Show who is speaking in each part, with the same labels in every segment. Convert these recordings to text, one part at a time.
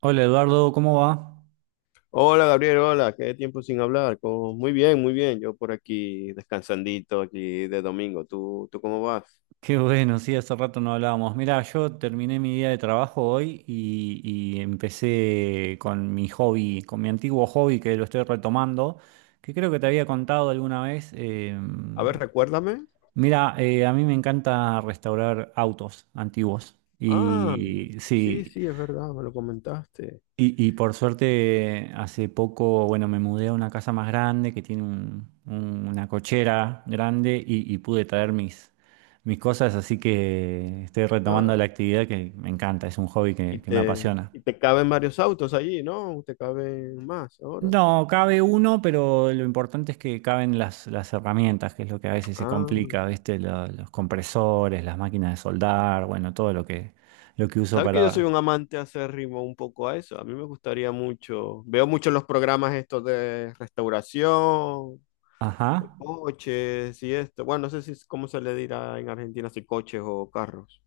Speaker 1: Hola Eduardo, ¿cómo va?
Speaker 2: Hola Gabriel, hola, qué tiempo sin hablar. Muy bien, muy bien. Yo por aquí descansandito aquí de domingo. ¿Tú cómo vas?
Speaker 1: Qué bueno, sí, hace rato no hablábamos. Mira, yo terminé mi día de trabajo hoy y empecé con mi hobby, con mi antiguo hobby que lo estoy retomando, que creo que te había contado alguna vez.
Speaker 2: A ver, recuérdame.
Speaker 1: Mira, a mí me encanta restaurar autos antiguos.
Speaker 2: Ah,
Speaker 1: Y
Speaker 2: sí,
Speaker 1: sí,
Speaker 2: sí, es verdad, me lo comentaste.
Speaker 1: Y por suerte, hace poco, bueno, me mudé a una casa más grande que tiene una cochera grande y pude traer mis cosas, así que estoy retomando
Speaker 2: Ah,
Speaker 1: la actividad que me encanta, es un hobby
Speaker 2: y
Speaker 1: que me
Speaker 2: te,
Speaker 1: apasiona.
Speaker 2: y te caben varios autos allí, ¿no? Te caben más ahora.
Speaker 1: No, cabe uno, pero lo importante es que caben las herramientas, que es lo que a veces se
Speaker 2: Ah,
Speaker 1: complica, ¿viste? Los compresores, las máquinas de soldar, bueno, todo lo que uso
Speaker 2: sabes que yo soy
Speaker 1: para...
Speaker 2: un amante acérrimo un poco a eso. A mí me gustaría mucho. Veo mucho los programas estos de restauración
Speaker 1: Ajá.
Speaker 2: de coches y esto. Bueno, no sé si cómo se le dirá en Argentina, si coches o carros.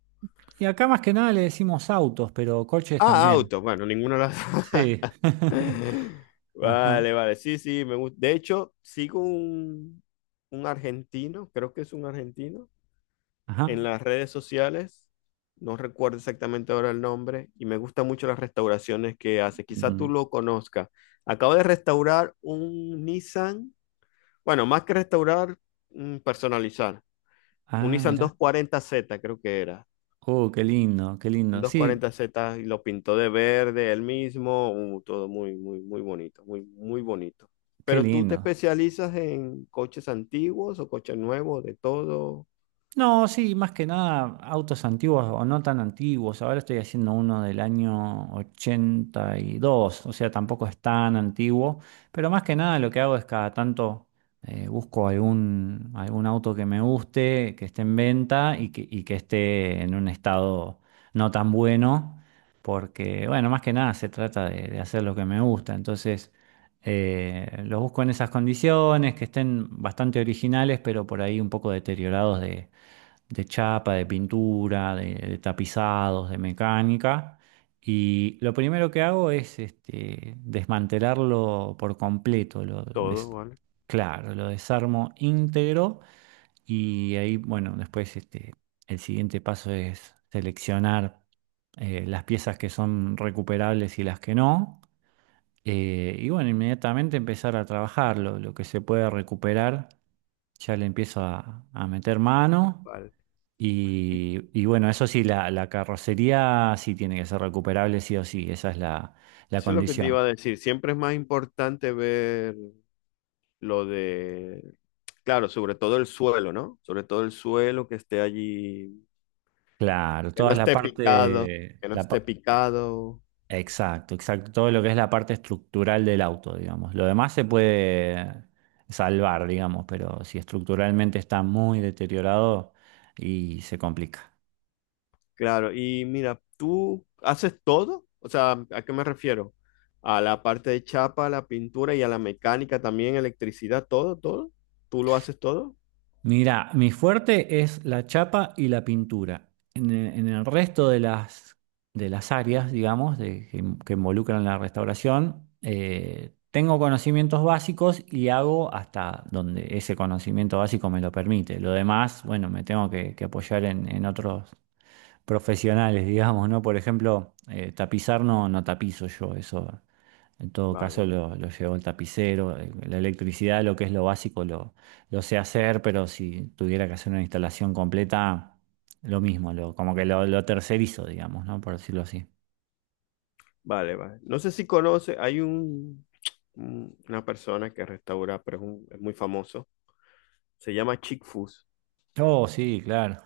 Speaker 1: Y acá más que nada le decimos autos, pero coches
Speaker 2: Ah,
Speaker 1: también.
Speaker 2: autos. Bueno, ninguna de las.
Speaker 1: Sí. Ajá,
Speaker 2: Vale, vale. Sí, sí, me gusta. De hecho, sigo un argentino, creo que es un argentino, en
Speaker 1: ajá.
Speaker 2: las redes sociales. No recuerdo exactamente ahora el nombre y me gustan mucho las restauraciones que hace. Quizá tú
Speaker 1: Mm,
Speaker 2: lo conozcas. Acabo de restaurar un Nissan. Bueno, más que restaurar, personalizar. Un
Speaker 1: ah,
Speaker 2: Nissan
Speaker 1: mira.
Speaker 2: 240Z, creo que era.
Speaker 1: Oh, qué lindo, qué
Speaker 2: Un
Speaker 1: lindo.
Speaker 2: doscientos
Speaker 1: Sí,
Speaker 2: cuarenta z y lo pintó de verde él mismo, todo muy, muy, muy bonito, muy, muy bonito.
Speaker 1: qué
Speaker 2: Pero tú te
Speaker 1: lindo.
Speaker 2: especializas en coches antiguos o coches nuevos, de todo.
Speaker 1: No, sí, más que nada autos antiguos o no tan antiguos. Ahora estoy haciendo uno del año 82, o sea, tampoco es tan antiguo, pero más que nada lo que hago es cada tanto busco algún auto que me guste, que esté en venta y que esté en un estado no tan bueno, porque, bueno, más que nada se trata de hacer lo que me gusta. Entonces, los busco en esas condiciones, que estén bastante originales, pero por ahí un poco deteriorados de chapa, de pintura, de tapizados, de mecánica. Y lo primero que hago es este, desmantelarlo por completo.
Speaker 2: Todo, vale.
Speaker 1: Claro, lo desarmo íntegro y ahí, bueno, después este, el siguiente paso es seleccionar las piezas que son recuperables y las que no. Y bueno, inmediatamente empezar a trabajarlo, lo que se puede recuperar ya le empiezo a meter mano
Speaker 2: Vale. Y
Speaker 1: y bueno, eso sí, la carrocería sí tiene que ser recuperable, sí o sí, esa es la
Speaker 2: eso es lo que te
Speaker 1: condición.
Speaker 2: iba a decir. Siempre es más importante ver lo de, claro, sobre todo el suelo, ¿no? Sobre todo el suelo, que esté allí,
Speaker 1: Claro,
Speaker 2: que
Speaker 1: toda
Speaker 2: no
Speaker 1: la
Speaker 2: esté picado,
Speaker 1: parte,
Speaker 2: que no
Speaker 1: la,
Speaker 2: esté picado.
Speaker 1: exacto, exacto, todo lo que es la parte estructural del auto, digamos. Lo demás se puede salvar, digamos, pero si estructuralmente está muy deteriorado y se complica.
Speaker 2: Claro, y mira, ¿tú haces todo? O sea, ¿a qué me refiero? A la parte de chapa, a la pintura y a la mecánica también, electricidad, todo, todo. ¿Tú lo haces todo?
Speaker 1: Mira, mi fuerte es la chapa y la pintura. En el resto de de las áreas, digamos, que involucran la restauración, tengo conocimientos básicos y hago hasta donde ese conocimiento básico me lo permite. Lo demás, bueno, me tengo que apoyar en otros profesionales, digamos, ¿no? Por ejemplo, tapizar no, no tapizo yo, eso en todo caso
Speaker 2: Vale,
Speaker 1: lo llevo el tapicero, la electricidad, lo que es lo básico, lo sé hacer, pero si tuviera que hacer una instalación completa, lo mismo, lo, como que lo tercerizo, digamos, ¿no? Por decirlo así.
Speaker 2: vale, vale. No sé si conoces, hay un, una persona que restaura, pero es muy famoso. Se llama Chick Foos.
Speaker 1: Oh, sí, claro.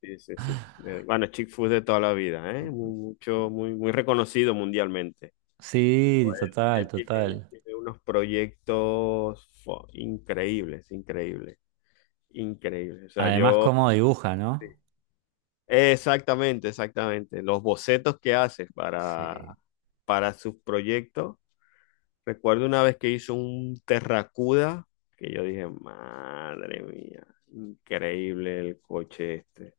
Speaker 2: Sí, sí, sí. Bueno, Chick Foos de toda la vida, ¿eh? Mucho, muy, muy reconocido mundialmente.
Speaker 1: Sí,
Speaker 2: Joder, Él,
Speaker 1: total,
Speaker 2: él tiene,
Speaker 1: total.
Speaker 2: tiene unos proyectos increíbles, increíbles. Increíble. O sea,
Speaker 1: Además,
Speaker 2: yo,
Speaker 1: cómo dibuja,
Speaker 2: sí.
Speaker 1: ¿no?
Speaker 2: Exactamente, exactamente. Los bocetos que haces
Speaker 1: Sí.
Speaker 2: para, sus proyectos. Recuerdo una vez que hizo un Terracuda, que yo dije, madre mía, increíble el coche este.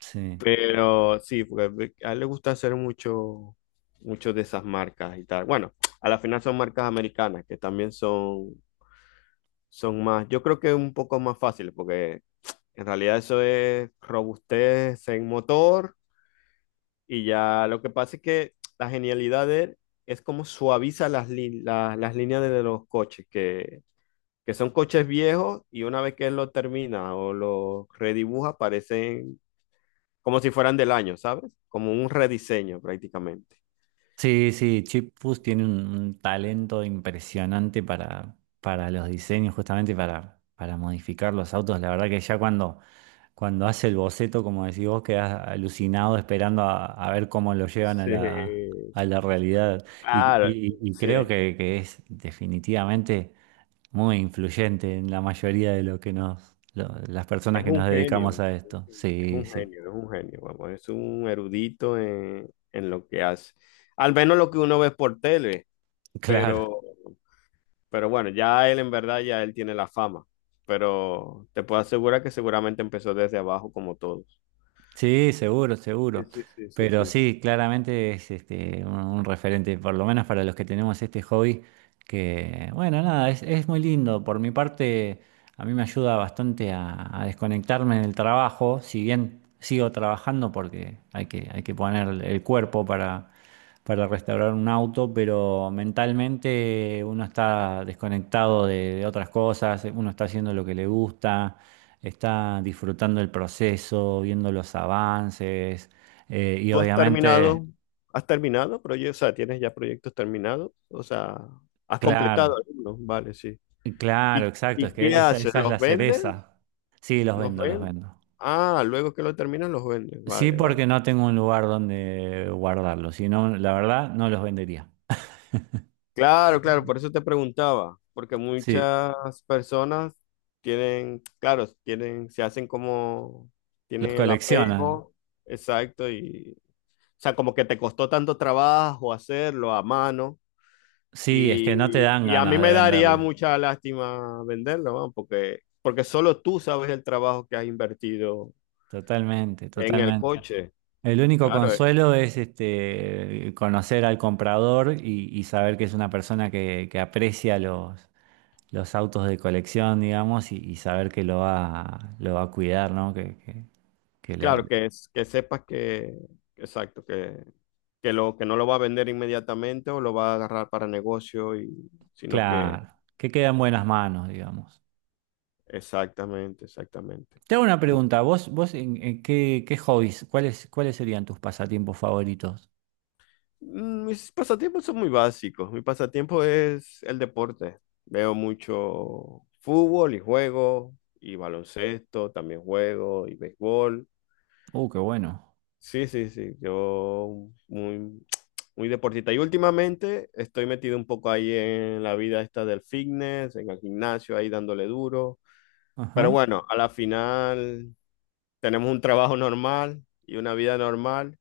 Speaker 1: Sí.
Speaker 2: Pero sí, porque a él le gusta hacer mucho, mucho de esas marcas y tal. Bueno, a la final son marcas americanas que también son más, yo creo que un poco más fáciles, porque en realidad eso es robustez en motor, y ya lo que pasa es que la genialidad de él es como suaviza las, las líneas de los coches, que son coches viejos, y una vez que él lo termina o lo redibuja parecen como si fueran del año, ¿sabes? Como un rediseño prácticamente.
Speaker 1: Sí, sí, Chip Foose tiene un talento impresionante para los diseños, justamente para modificar los autos. La verdad que ya cuando hace el boceto, como decís vos, quedás alucinado esperando a ver cómo lo llevan a
Speaker 2: Sí,
Speaker 1: a
Speaker 2: sí.
Speaker 1: la realidad.
Speaker 2: Claro,
Speaker 1: Y creo
Speaker 2: sí.
Speaker 1: que es definitivamente muy influyente en la mayoría de lo que nos, las personas
Speaker 2: Es
Speaker 1: que
Speaker 2: un
Speaker 1: nos
Speaker 2: genio,
Speaker 1: dedicamos a esto.
Speaker 2: es
Speaker 1: Sí,
Speaker 2: un
Speaker 1: sí,
Speaker 2: genio, es un genio, es un genio, vamos, es un erudito en, lo que hace. Al menos lo que uno ve por tele,
Speaker 1: claro.
Speaker 2: pero, pero bueno, ya él en verdad, ya él tiene la fama, pero te puedo asegurar que seguramente empezó desde abajo como todos.
Speaker 1: Sí, seguro,
Speaker 2: Sí,
Speaker 1: seguro.
Speaker 2: sí, sí, sí,
Speaker 1: Pero
Speaker 2: sí, sí.
Speaker 1: sí, claramente es este, un referente, por lo menos para los que tenemos este hobby, que bueno, nada, es muy lindo. Por mi parte, a mí me ayuda bastante a desconectarme en el trabajo, si bien sigo trabajando porque hay hay que poner el cuerpo para restaurar un auto, pero mentalmente uno está desconectado de otras cosas, uno está haciendo lo que le gusta, está disfrutando el proceso, viendo los avances, y
Speaker 2: ¿Tú has
Speaker 1: obviamente,
Speaker 2: terminado, has terminado proyectos? O sea, ¿tienes ya proyectos terminados? O sea, has
Speaker 1: claro,
Speaker 2: completado algunos, vale, sí.
Speaker 1: claro,
Speaker 2: ¿Y,
Speaker 1: exacto, es
Speaker 2: y qué
Speaker 1: que
Speaker 2: haces?
Speaker 1: esa es la
Speaker 2: ¿Los vendes?
Speaker 1: cereza. Sí, los
Speaker 2: ¿Los
Speaker 1: vendo, los
Speaker 2: ven?
Speaker 1: vendo.
Speaker 2: Ah, luego que lo terminan los venden.
Speaker 1: Sí,
Speaker 2: Vale, vale.
Speaker 1: porque no tengo un lugar donde guardarlos, si no, la verdad, no los vendería.
Speaker 2: Claro, claro, por eso te preguntaba, porque
Speaker 1: Sí,
Speaker 2: muchas personas tienen, claro, tienen, se hacen como,
Speaker 1: los
Speaker 2: tienen el
Speaker 1: coleccionan.
Speaker 2: apego, exacto, y, o sea, como que te costó tanto trabajo hacerlo a mano,
Speaker 1: Sí, es
Speaker 2: y,
Speaker 1: que no te dan
Speaker 2: y a mí
Speaker 1: ganas de
Speaker 2: me daría
Speaker 1: venderlo.
Speaker 2: mucha lástima venderlo, ¿no? porque solo tú sabes el trabajo que has invertido
Speaker 1: Totalmente,
Speaker 2: en el
Speaker 1: totalmente.
Speaker 2: coche.
Speaker 1: El único
Speaker 2: Claro,
Speaker 1: consuelo es este, conocer al comprador y saber que es una persona que aprecia los autos de colección, digamos, y saber que lo va a cuidar, ¿no? Que, que lo-
Speaker 2: claro, que, que sepas que, exacto, que no lo va a vender inmediatamente o lo va a agarrar para negocio, y, sino que,
Speaker 1: claro, que queda en buenas manos, digamos.
Speaker 2: exactamente, exactamente.
Speaker 1: Te hago una pregunta, vos, vos en qué, qué hobbies, ¿cuáles, cuáles serían tus pasatiempos favoritos?
Speaker 2: Mis pasatiempos son muy básicos. Mi pasatiempo es el deporte. Veo mucho fútbol y juego, y baloncesto, también juego, y béisbol.
Speaker 1: Qué bueno.
Speaker 2: Sí, sí, sí, yo muy, muy deportista. Y últimamente estoy metido un poco ahí en la vida esta del fitness, en el gimnasio, ahí dándole duro. Pero
Speaker 1: Ajá.
Speaker 2: bueno, a la final tenemos un trabajo normal y una vida normal,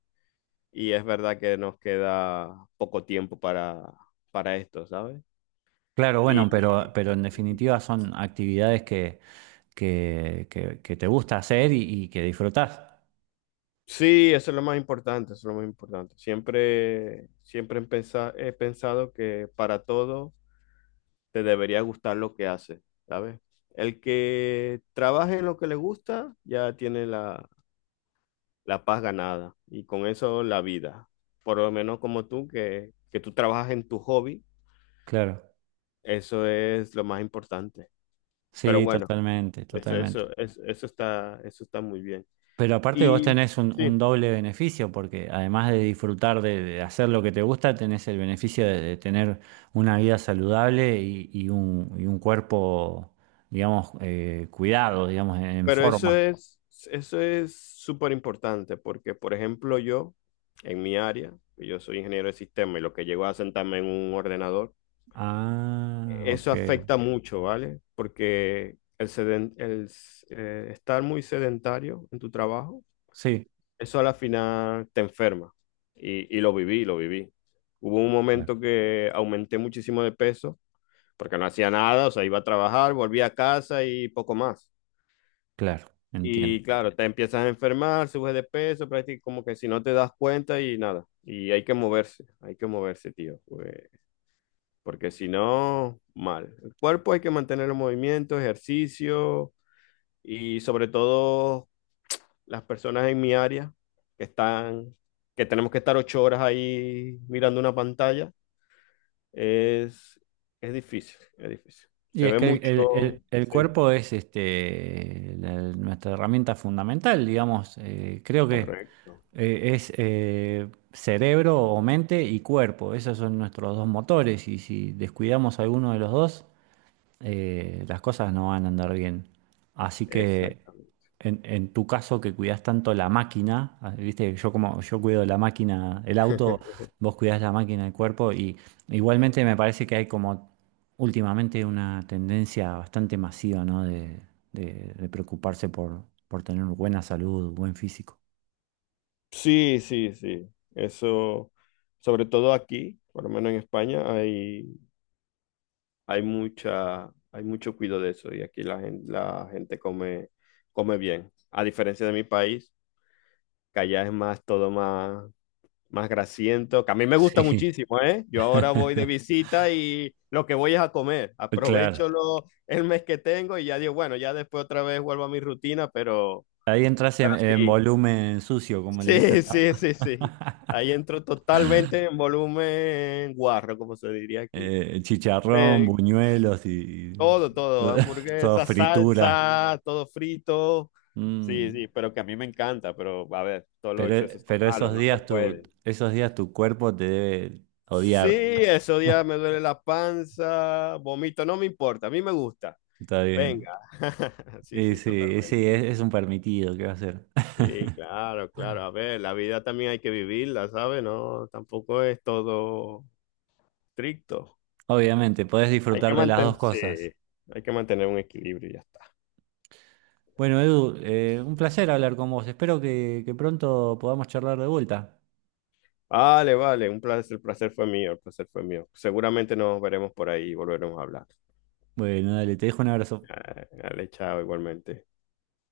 Speaker 2: y es verdad que nos queda poco tiempo para, esto, ¿sabes?
Speaker 1: Claro,
Speaker 2: Y
Speaker 1: bueno, pero en definitiva son actividades que que te gusta hacer y que disfrutás.
Speaker 2: sí, eso es lo más importante, eso es lo más importante. siempre he pensado que para todo te debería gustar lo que hace, ¿sabes? El que trabaje en lo que le gusta ya tiene la, paz ganada, y con eso la vida. Por lo menos como tú, que tú trabajas en tu hobby,
Speaker 1: Claro,
Speaker 2: eso es lo más importante. Pero
Speaker 1: sí,
Speaker 2: bueno,
Speaker 1: totalmente, totalmente.
Speaker 2: eso está muy bien.
Speaker 1: Pero aparte vos
Speaker 2: Y
Speaker 1: tenés
Speaker 2: sí,
Speaker 1: un doble beneficio, porque además de disfrutar de hacer lo que te gusta, tenés el beneficio de tener una vida saludable y un cuerpo, digamos, cuidado, digamos, en
Speaker 2: pero eso
Speaker 1: forma.
Speaker 2: es, eso es súper importante, porque, por ejemplo, yo, en mi área, yo soy ingeniero de sistema y lo que llego a sentarme en un ordenador.
Speaker 1: Ah,
Speaker 2: Eso
Speaker 1: ok.
Speaker 2: afecta mucho, ¿vale? Porque el, seden- el s- estar muy sedentario en tu trabajo,
Speaker 1: Sí,
Speaker 2: eso a la final te enferma. Y lo viví, lo viví. Hubo un
Speaker 1: claro,
Speaker 2: momento que aumenté muchísimo de peso porque no hacía nada, o sea, iba a trabajar, volvía a casa y poco más.
Speaker 1: claro, entiendo.
Speaker 2: Y claro, te empiezas a enfermar, subes de peso, prácticamente como que si no te das cuenta, y nada. Y hay que moverse, tío. Porque si no, mal. El cuerpo hay que mantener el movimiento, ejercicio, y sobre todo las personas en mi área que están, que tenemos que estar 8 horas ahí mirando una pantalla, es, es difícil, es difícil.
Speaker 1: Y
Speaker 2: Se
Speaker 1: es
Speaker 2: ve
Speaker 1: que
Speaker 2: mucho,
Speaker 1: el
Speaker 2: sí,
Speaker 1: cuerpo es este, la- nuestra herramienta fundamental, digamos. Creo que
Speaker 2: correcto,
Speaker 1: es cerebro o mente y cuerpo. Esos son nuestros dos motores y si descuidamos alguno de los dos, las cosas no van a andar bien. Así que
Speaker 2: exactamente.
Speaker 1: en tu caso que cuidas tanto la máquina, ah, viste, yo como yo cuido la máquina, el auto, vos cuidás la máquina, el cuerpo, y igualmente me parece que hay como últimamente una tendencia bastante masiva, ¿no? De, de preocuparse por tener buena salud, buen físico.
Speaker 2: Sí, sí, sí, eso, sobre todo aquí, por lo menos en España, hay mucha, hay mucho cuidado de eso, y aquí la gente come, come bien. A diferencia de mi país, que allá es más, todo más, más grasiento, que a mí me gusta
Speaker 1: Sí,
Speaker 2: muchísimo, ¿eh? Yo ahora voy de visita y lo que voy es a comer.
Speaker 1: claro.
Speaker 2: Aprovecho el mes que tengo y ya digo, bueno, ya después otra vez vuelvo a mi rutina, pero,
Speaker 1: Ahí entras
Speaker 2: pero
Speaker 1: en
Speaker 2: sí,
Speaker 1: volumen sucio, como le
Speaker 2: sí,
Speaker 1: dicen, ¿no?
Speaker 2: sí, sí, sí. Ahí entro totalmente en volumen guarro, como se diría aquí.
Speaker 1: Chicharrón,
Speaker 2: Pero,
Speaker 1: buñuelos y
Speaker 2: Todo, todo,
Speaker 1: to- todo,
Speaker 2: hamburguesa,
Speaker 1: fritura.
Speaker 2: salsa, todo frito. Sí,
Speaker 1: Mm,
Speaker 2: sí, pero que a mí me encanta, pero a ver, todos los excesos son
Speaker 1: pero
Speaker 2: malos, no se puede.
Speaker 1: esos días tu cuerpo te debe
Speaker 2: Sí,
Speaker 1: odiar.
Speaker 2: esos días me duele la panza, vomito, no me importa, a mí me gusta.
Speaker 1: Está bien.
Speaker 2: Venga. Sí, sí,
Speaker 1: Y
Speaker 2: totalmente.
Speaker 1: sí, es un permitido, ¿qué va a ser?
Speaker 2: Sí, claro, claro. A ver, la vida también hay que vivirla, ¿sabes? No, tampoco es todo estricto.
Speaker 1: Obviamente, podés
Speaker 2: Hay que
Speaker 1: disfrutar de las dos
Speaker 2: mantener, sí,
Speaker 1: cosas.
Speaker 2: hay que mantener un equilibrio y ya está.
Speaker 1: Bueno, Edu, un placer hablar con vos. Espero que pronto podamos charlar de vuelta.
Speaker 2: Vale, vale, un placer, el placer fue mío, el placer fue mío. Seguramente nos veremos por ahí y volveremos a hablar.
Speaker 1: Bueno, dale, te dejo un abrazo.
Speaker 2: Ah, dale, chao, igualmente.